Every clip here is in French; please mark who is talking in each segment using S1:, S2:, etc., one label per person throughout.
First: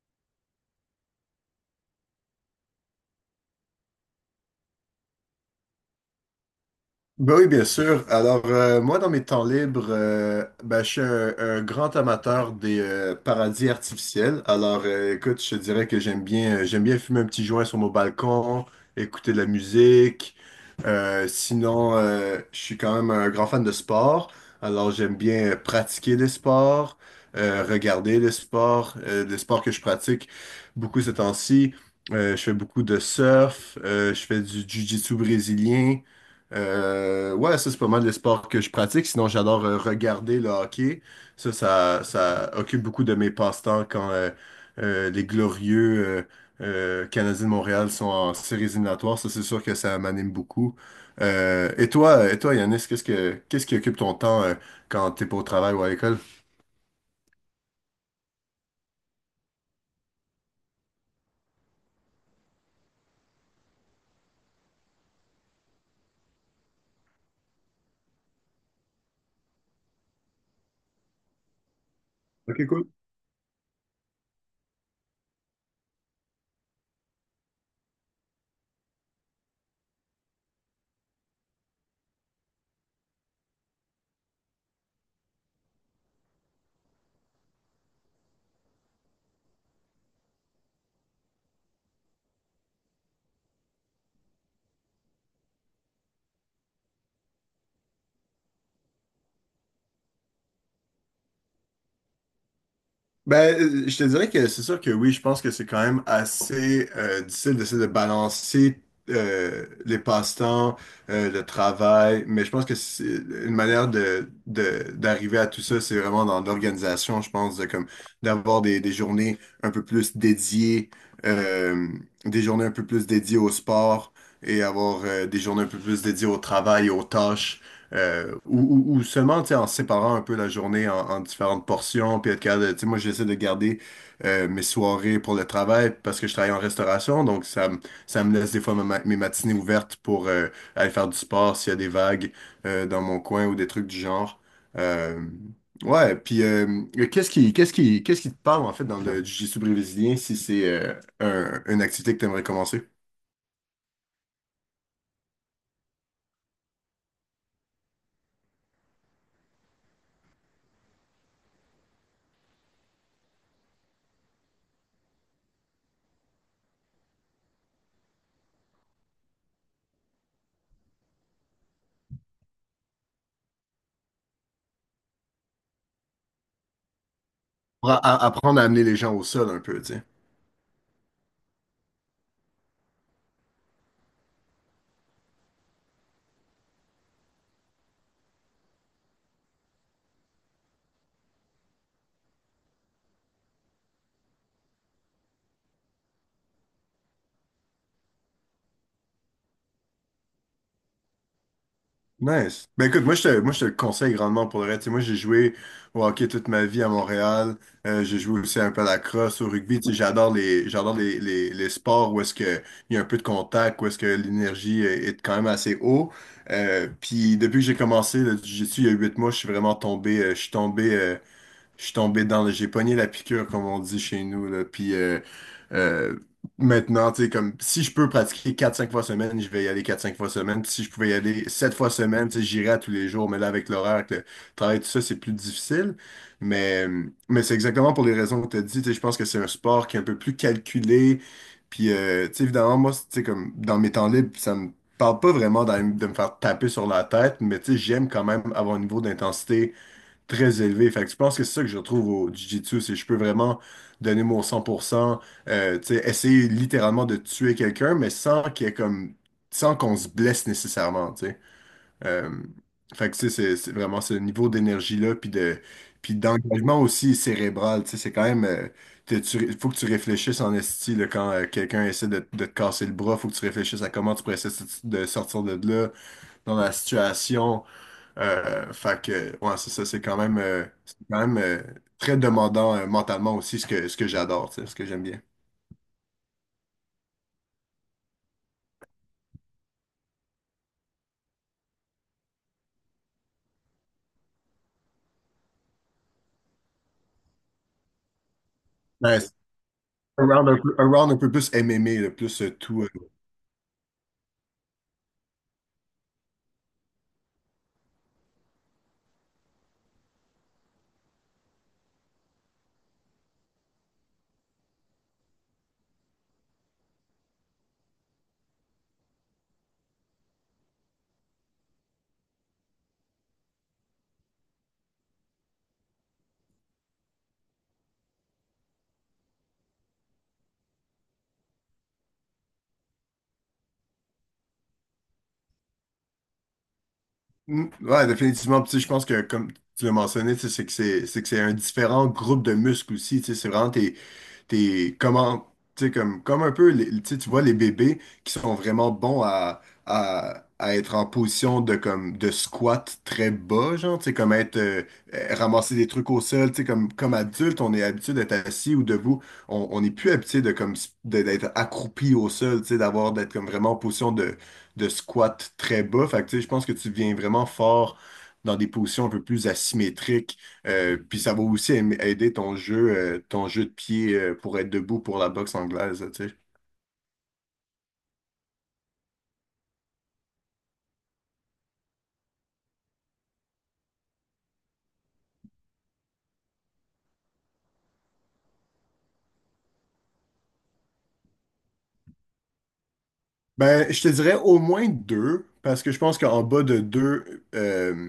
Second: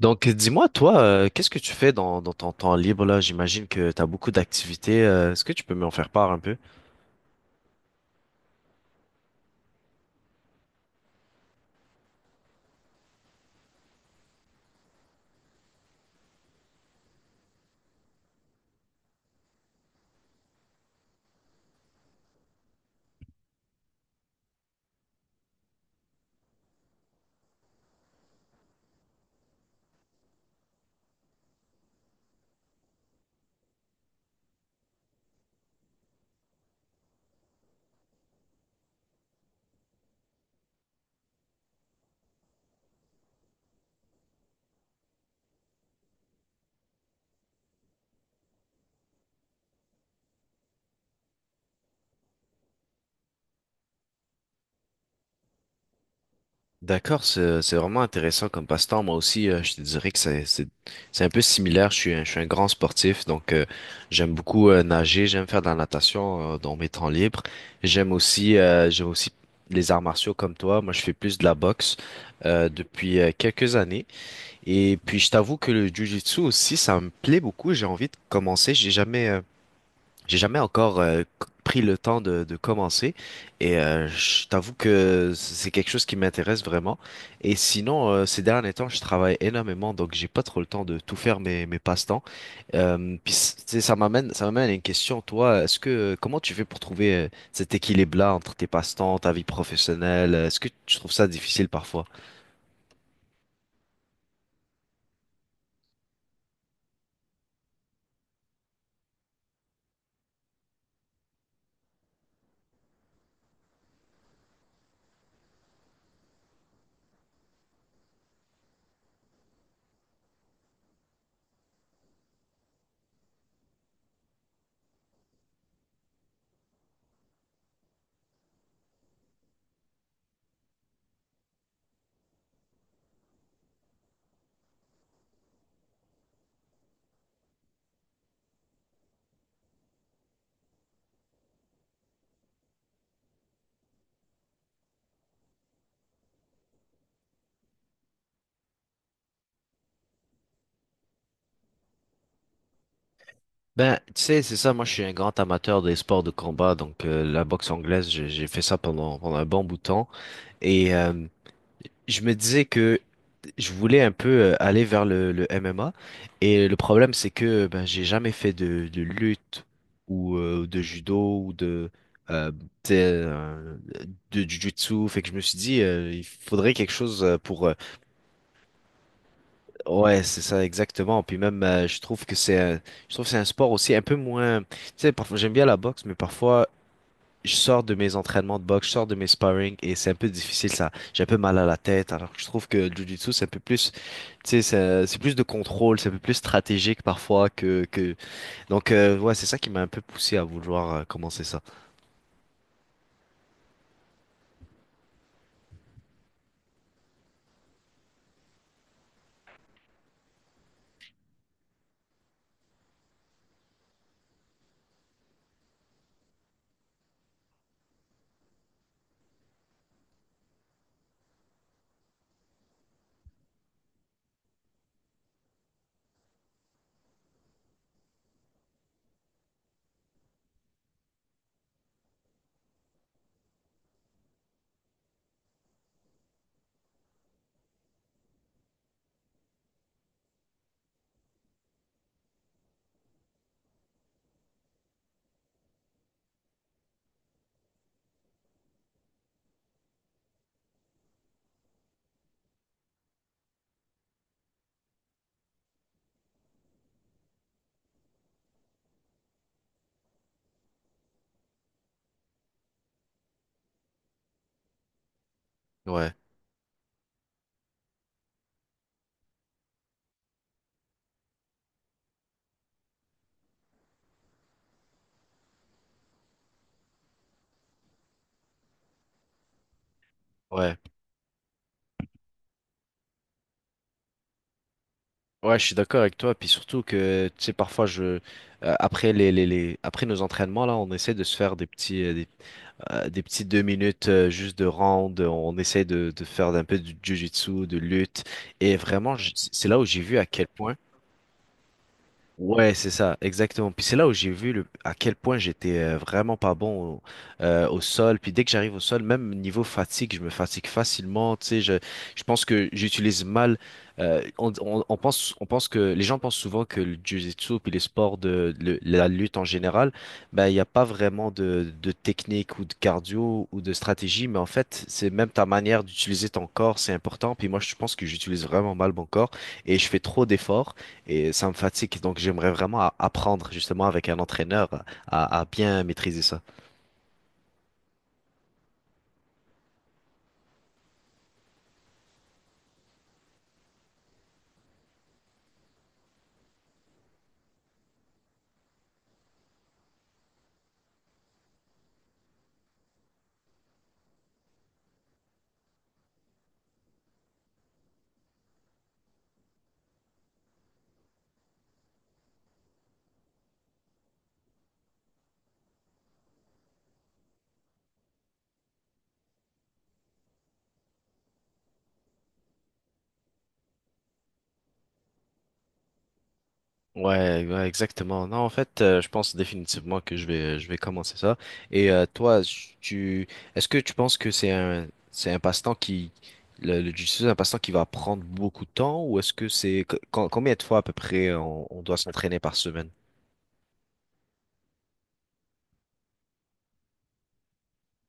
S1: Donc, dis-moi, toi, qu'est-ce que tu fais dans ton temps libre là? J'imagine que tu as beaucoup d'activités. Est-ce que tu peux m'en faire part un peu?
S2: Ben oui, bien sûr. Alors, moi, dans mes temps libres, ben, je suis un grand amateur des paradis artificiels. Alors, écoute, je te dirais que j'aime bien fumer un petit joint sur mon balcon, écouter de la musique. Sinon, je suis quand même un grand fan de sport. Alors, j'aime bien pratiquer des sports, regarder des sports que je pratique beaucoup ces temps-ci. Je fais beaucoup de surf, je fais du jiu-jitsu brésilien. Ouais, ça c'est pas mal les sports que je pratique. Sinon, j'adore regarder le hockey. Ça occupe beaucoup de mes passe-temps quand les glorieux Canadiens de Montréal sont en séries éliminatoires. Ça, c'est sûr que ça m'anime beaucoup. Et toi, et toi, Yanis, qu'est-ce qui occupe ton temps quand t'es pas au travail ou à l'école?
S1: D'accord, c'est vraiment intéressant comme passe-temps. Moi aussi, je te dirais que c'est un peu similaire. Je suis un grand sportif, donc j'aime beaucoup nager, j'aime faire de la natation dans mes temps libres. J'aime aussi les arts martiaux comme toi. Moi, je fais plus de la boxe
S2: Ok, cool.
S1: depuis quelques années. Et puis, je t'avoue que le jiu-jitsu aussi, ça me plaît beaucoup. J'ai envie de commencer. J'ai jamais encore pris le temps de commencer et je t'avoue que c'est quelque chose qui m'intéresse vraiment. Et sinon, ces derniers temps, je travaille énormément, donc j'ai pas trop le temps de tout faire mes passe-temps. Puis tu sais, ça m'amène à une question. Toi, est-ce que comment tu fais pour trouver cet équilibre-là entre tes passe-temps, ta vie professionnelle? Est-ce que tu trouves ça difficile parfois?
S2: Ben, je te dirais que c'est sûr que oui, je pense que c'est quand même assez difficile d'essayer de balancer les passe-temps, le travail, mais je pense que c'est une manière d'arriver à tout ça, c'est vraiment dans l'organisation, je pense, de, comme d'avoir des journées un peu plus dédiées, euh, au sport et avoir des journées un peu plus dédiées au travail, aux tâches. Ou seulement, tu sais, en séparant un peu la journée en différentes portions, puis être capable tu sais, moi, j'essaie de garder mes soirées pour le travail parce que je travaille en restauration, donc ça me laisse des fois mes matinées ouvertes pour aller faire du sport s'il y a des vagues dans mon coin ou des trucs du genre. Euh, ouais, puis qu'est-ce qui te parle, en fait, dans le jiu-jitsu brésilien si c'est une activité que tu aimerais commencer?
S1: Ben, tu sais, c'est ça, moi je suis un grand amateur des sports de combat, donc la boxe anglaise, j'ai fait ça pendant un bon bout de temps. Et je me disais que je voulais un peu aller vers le MMA et le problème c'est que ben j'ai jamais fait de lutte ou de judo ou de euh, t'sais, euh, de jujutsu fait que je me suis dit il faudrait quelque chose pour
S2: Pour apprendre à amener les gens au sol un peu, tu sais.
S1: ouais c'est ça exactement puis même je trouve que c'est un sport aussi un peu moins tu sais parfois j'aime bien la boxe mais parfois je sors de mes entraînements de boxe je sors de mes sparring et c'est un peu difficile ça j'ai un peu mal à la tête alors que je trouve que le jujutsu c'est un peu plus. Tu sais, c'est plus de contrôle, c'est un peu plus stratégique parfois que... Donc, ouais, c'est ça qui m'a un peu poussé à vouloir commencer ça.
S2: Nice. Ben écoute, moi je te le conseille grandement pour le reste. Tu sais, moi j'ai joué au hockey toute ma vie à Montréal. J'ai joué aussi un peu à la crosse, au rugby. Tu sais, j'adore les sports où est-ce que il y a un peu de contact, où est-ce que l'énergie est quand même assez haut. Puis depuis que j'ai commencé le jiu-jitsu il y a 8 mois, je suis vraiment tombé, je suis tombé je suis tombé dans le. J'ai pogné la piqûre, comme on dit chez nous, là. Puis euh, maintenant, tu sais, comme si je peux pratiquer quatre cinq fois semaine, je vais y aller quatre cinq fois semaine. Puis si je pouvais y aller 7 fois semaine, tu sais, j'irais à tous les jours. Mais là, avec l'horaire, avec le travail, tout ça, c'est plus difficile. Mais, mais c'est exactement pour les raisons que tu as dit. Tu sais, je pense que c'est un sport qui est un peu plus calculé. Puis, tu sais, évidemment, moi, tu sais, comme dans mes temps libres, ça me parle pas vraiment de me faire taper sur la tête, mais tu sais, j'aime quand même avoir un niveau d'intensité très élevé. Fait que je pense que c'est ça que je retrouve au Jiu-Jitsu, c'est que je peux vraiment donner mon 100%, tu sais, essayer littéralement de tuer quelqu'un, mais sans qu'il y ait comme, sans qu'on se blesse nécessairement, euh, fait que tu sais, c'est vraiment ce niveau d'énergie-là,
S1: Ouais,
S2: puis d'engagement aussi cérébral. Tu sais, c'est quand même, faut que tu réfléchisses en esti là, quand quelqu'un essaie de te casser le bras, il faut que tu réfléchisses à comment tu pourrais essayer de sortir de là dans la situation. Fait que, ouais, c'est ça,
S1: ouais,
S2: c'est quand même très demandant mentalement aussi, ce que j'adore, tu sais, ce que j'aime bien.
S1: ouais, je suis d'accord avec toi. Puis surtout que, tu sais, parfois, après après nos entraînements, là, on essaie de se faire des petits, des petits deux minutes juste de round. On essaie de faire un peu du jiu-jitsu, de lutte. Et vraiment,
S2: Ouais, c'est
S1: c'est là où j'ai vu à quel point.
S2: un round un peu plus MMA, là, plus
S1: Ouais,
S2: tout.
S1: c'est ça, exactement. Puis c'est là où j'ai vu à quel point j'étais vraiment pas bon au, au sol. Puis dès que j'arrive au sol, même niveau fatigue, je me fatigue facilement. Tu sais, je pense que j'utilise mal. On pense, on pense que les gens pensent souvent que le jiu-jitsu puis les sports de, la lutte en général, ben il n'y a pas vraiment de technique ou de cardio ou de stratégie. Mais en fait, c'est même ta manière d'utiliser ton corps, c'est important. Puis moi, je pense que j'utilise vraiment mal mon corps et je fais trop d'efforts. Et ça me fatigue, donc j'aimerais vraiment apprendre justement avec un entraîneur à bien maîtriser ça.
S2: Mm, ouais, définitivement. Puis, tu sais, je pense que, comme tu l'as mentionné, tu sais, c'est que c'est un différent groupe de muscles aussi. Tu sais, c'est vraiment comment, tu sais, comme un peu, tu sais, tu vois les bébés qui sont vraiment bons à être en position de, comme, de squat très bas, genre, tu sais, ramasser des trucs au sol. Tu sais, comme adulte, on est habitué d'être assis ou debout. On n'est plus habitué de, comme, s- de- d'être accroupi au sol, tu sais, d'être comme vraiment en position de squat très bas. Fait que, tu sais, je pense que tu deviens vraiment fort dans des positions un peu plus asymétriques. Puis ça va aussi aider ton jeu de pied pour être debout pour la boxe anglaise, tu sais.
S1: Ouais, ouais, exactement. Non, en fait, je pense définitivement que je vais commencer ça. Et toi, tu, est-ce que tu penses que c'est un passe-temps qui, le jiu-jitsu, c'est un passe-temps qui va prendre beaucoup de temps, ou est-ce que c'est, combien de fois à peu près on doit s'entraîner par semaine?
S2: Ben, je te dirais au moins deux, parce que je pense qu'en bas de deux, euh,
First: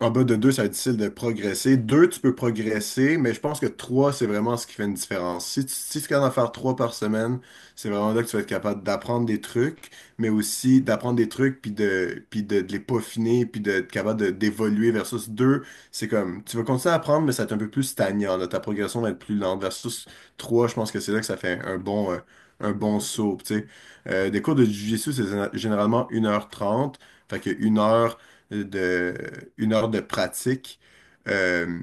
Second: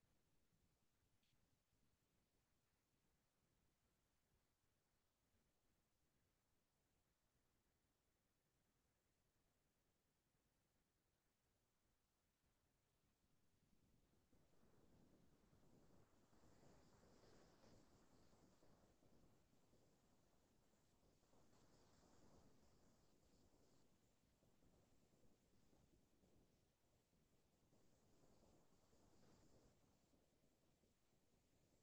S2: en bas de deux, ça va être difficile de progresser. Deux, tu peux progresser, mais je pense que trois, c'est vraiment ce qui fait une différence. Si tu es capable d'en faire trois par semaine, c'est vraiment là que tu vas être capable d'apprendre des trucs, mais aussi d'apprendre des trucs, de les peaufiner, puis d'être d'évoluer versus deux. C'est comme, tu vas continuer à apprendre, mais ça va être un peu plus stagnant, là. Ta progression va être plus lente versus trois, je pense que c'est là que ça fait un bon saut, tu sais. Des cours de Jiu-Jitsu, c'est généralement 1 h 30, fait que de, une heure de pratique. Euh,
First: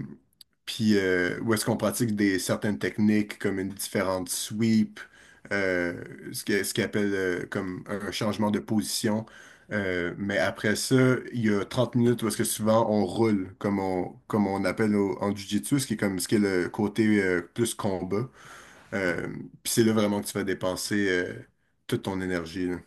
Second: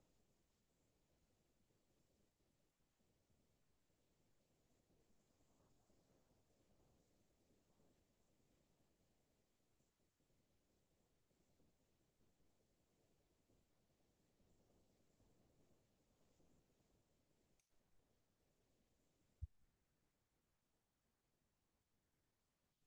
S2: puis où est-ce qu'on pratique certaines techniques comme une différente sweep, euh, ce qu'ils appellent comme un changement de position. Mais après ça, il y a 30 minutes où est-ce que souvent on roule, comme on appelle en jiu-jitsu, ce qui est le côté plus combat. Euh, puis c'est là vraiment que tu vas dépenser toute ton énergie, là.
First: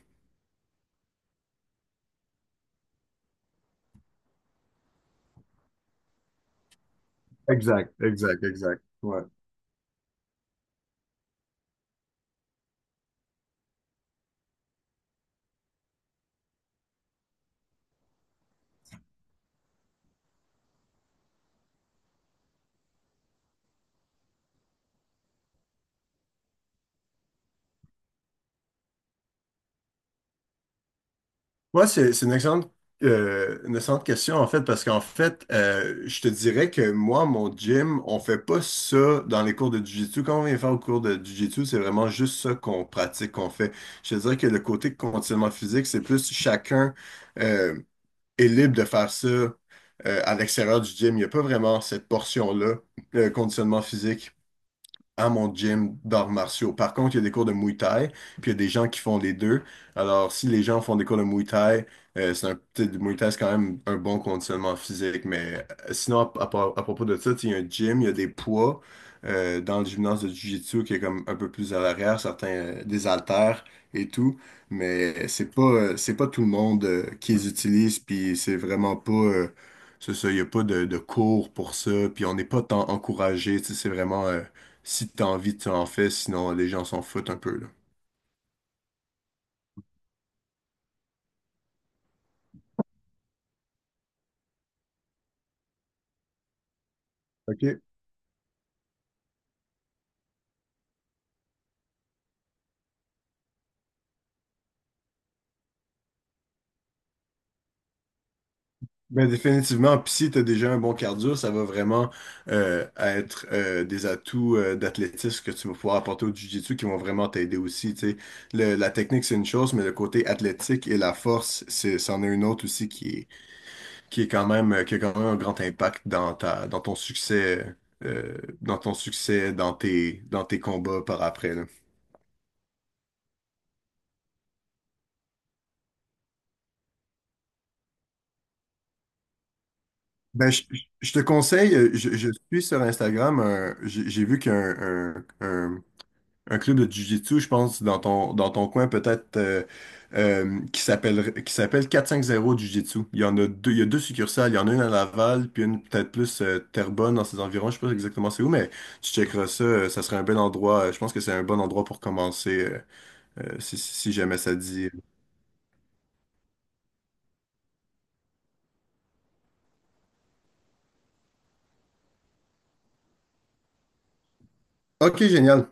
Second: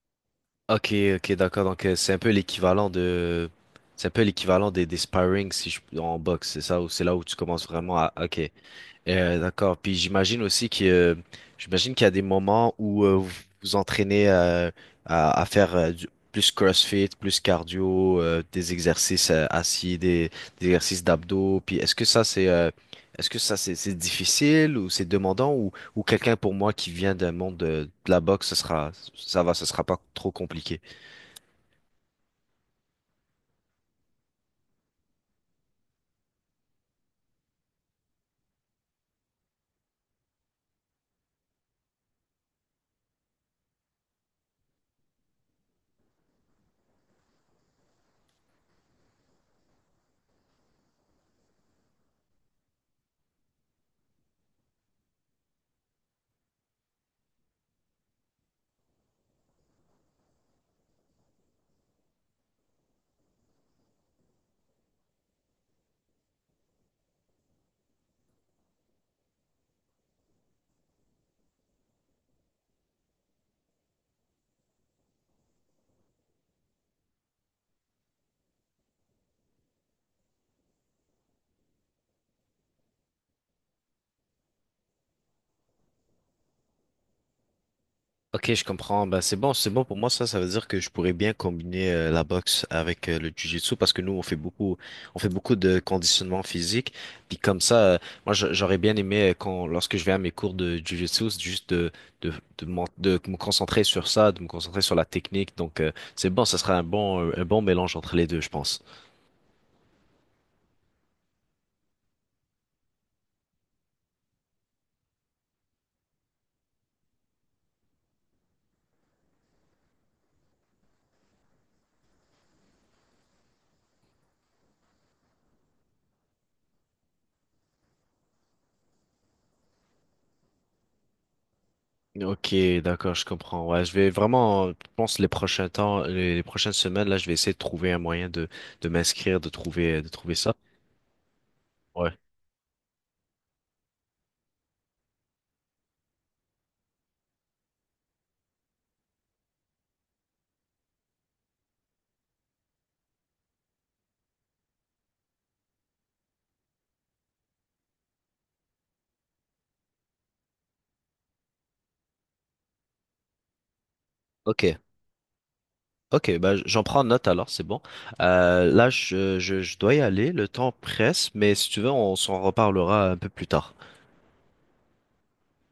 S1: Ok, ok, d'accord. Donc c'est un peu l'équivalent de, c'est un peu l'équivalent des sparring si je en boxe, c'est ça, ou c'est là où tu commences
S2: Exact,
S1: vraiment à, ok.
S2: exact, exact. Ouais.
S1: D'accord. Puis j'imagine aussi que j'imagine qu'il y a des moments où vous vous entraînez à faire plus CrossFit, plus cardio, des exercices assis, des exercices d'abdos. Puis est-ce que ça c'est difficile ou c'est demandant ou quelqu'un pour moi qui vient d'un monde de la boxe, ce sera ça va, ce sera pas trop compliqué.
S2: Moi c'est une excellente question, en fait, parce qu'en fait, je te dirais que moi, mon gym, on fait pas ça dans les cours de Jiu-Jitsu. Quand on vient faire au cours de Jiu-Jitsu, c'est vraiment juste ça qu'on pratique, qu'on fait. Je te dirais que le côté conditionnement physique, c'est plus chacun euh, est libre de faire ça à l'extérieur du gym. Il n'y a pas vraiment cette portion-là, conditionnement physique. À mon gym d'arts martiaux. Par contre, il y a des cours de Muay Thai, puis il y a des gens qui font les deux. Alors, si les gens font des cours de Muay Thai, c'est un petit du Muay Thai, c'est quand même un bon conditionnement physique. Mais sinon, à propos de ça, tu sais, il y a un gym, il y a des poids dans le gymnase de Jiu-Jitsu qui est comme un peu plus à l'arrière, certains des haltères et tout. Mais c'est pas tout le monde qui les utilise, puis c'est vraiment pas c'est ça, il n'y a pas de cours pour ça, puis on n'est pas tant encouragé, tu sais, c'est vraiment. Si t'as envie, tu en fais, sinon les gens s'en foutent un peu, là.
S1: Ok, je comprends. Ben, c'est bon pour moi. Ça veut dire que je pourrais bien combiner la boxe avec le jiu-jitsu parce que nous, on fait beaucoup de conditionnement physique. Puis comme ça,
S2: OK.
S1: moi, j'aurais bien aimé quand, lorsque je vais à mes cours de jiu-jitsu, c'est juste de, de, de me concentrer sur ça, de me concentrer sur la technique. Donc, c'est bon. Ça sera un bon mélange entre les deux, je pense.
S2: Ben définitivement, puis si tu as déjà un bon cardio, ça va vraiment être des atouts d'athlétisme que tu vas pouvoir apporter au jiu-jitsu qui vont vraiment t'aider aussi. Tu sais. La technique, c'est une chose, mais le côté athlétique et la force, c'en est une autre aussi qui est quand même, qui a quand même un grand impact dans dans dans ton succès, dans dans tes combats par après, là.
S1: Ok, d'accord, je comprends. Ouais, je vais vraiment, je pense les prochains temps, les prochaines semaines, là, je vais essayer de trouver un moyen de m'inscrire, de trouver
S2: Ben,
S1: ça.
S2: je te conseille,
S1: Ouais.
S2: je suis sur Instagram, j'ai vu qu'il y a un club de Jiu-Jitsu, je pense, dans dans ton coin peut-être, qui s'appelle 450 Jiu-Jitsu. Il y en a deux, il y a deux succursales, il y en a une à Laval, puis une peut-être plus Terrebonne dans ses environs, je sais pas exactement c'est où, mais tu checkeras ça, ça serait un bel endroit, je pense que c'est un bon endroit pour commencer, si jamais ça te
S1: Ok,
S2: dit.
S1: ok, bah, j'en prends note alors, c'est bon. Là, je dois y aller, le temps presse, mais si tu veux, on s'en reparlera un peu plus tard.
S2: Ok, génial.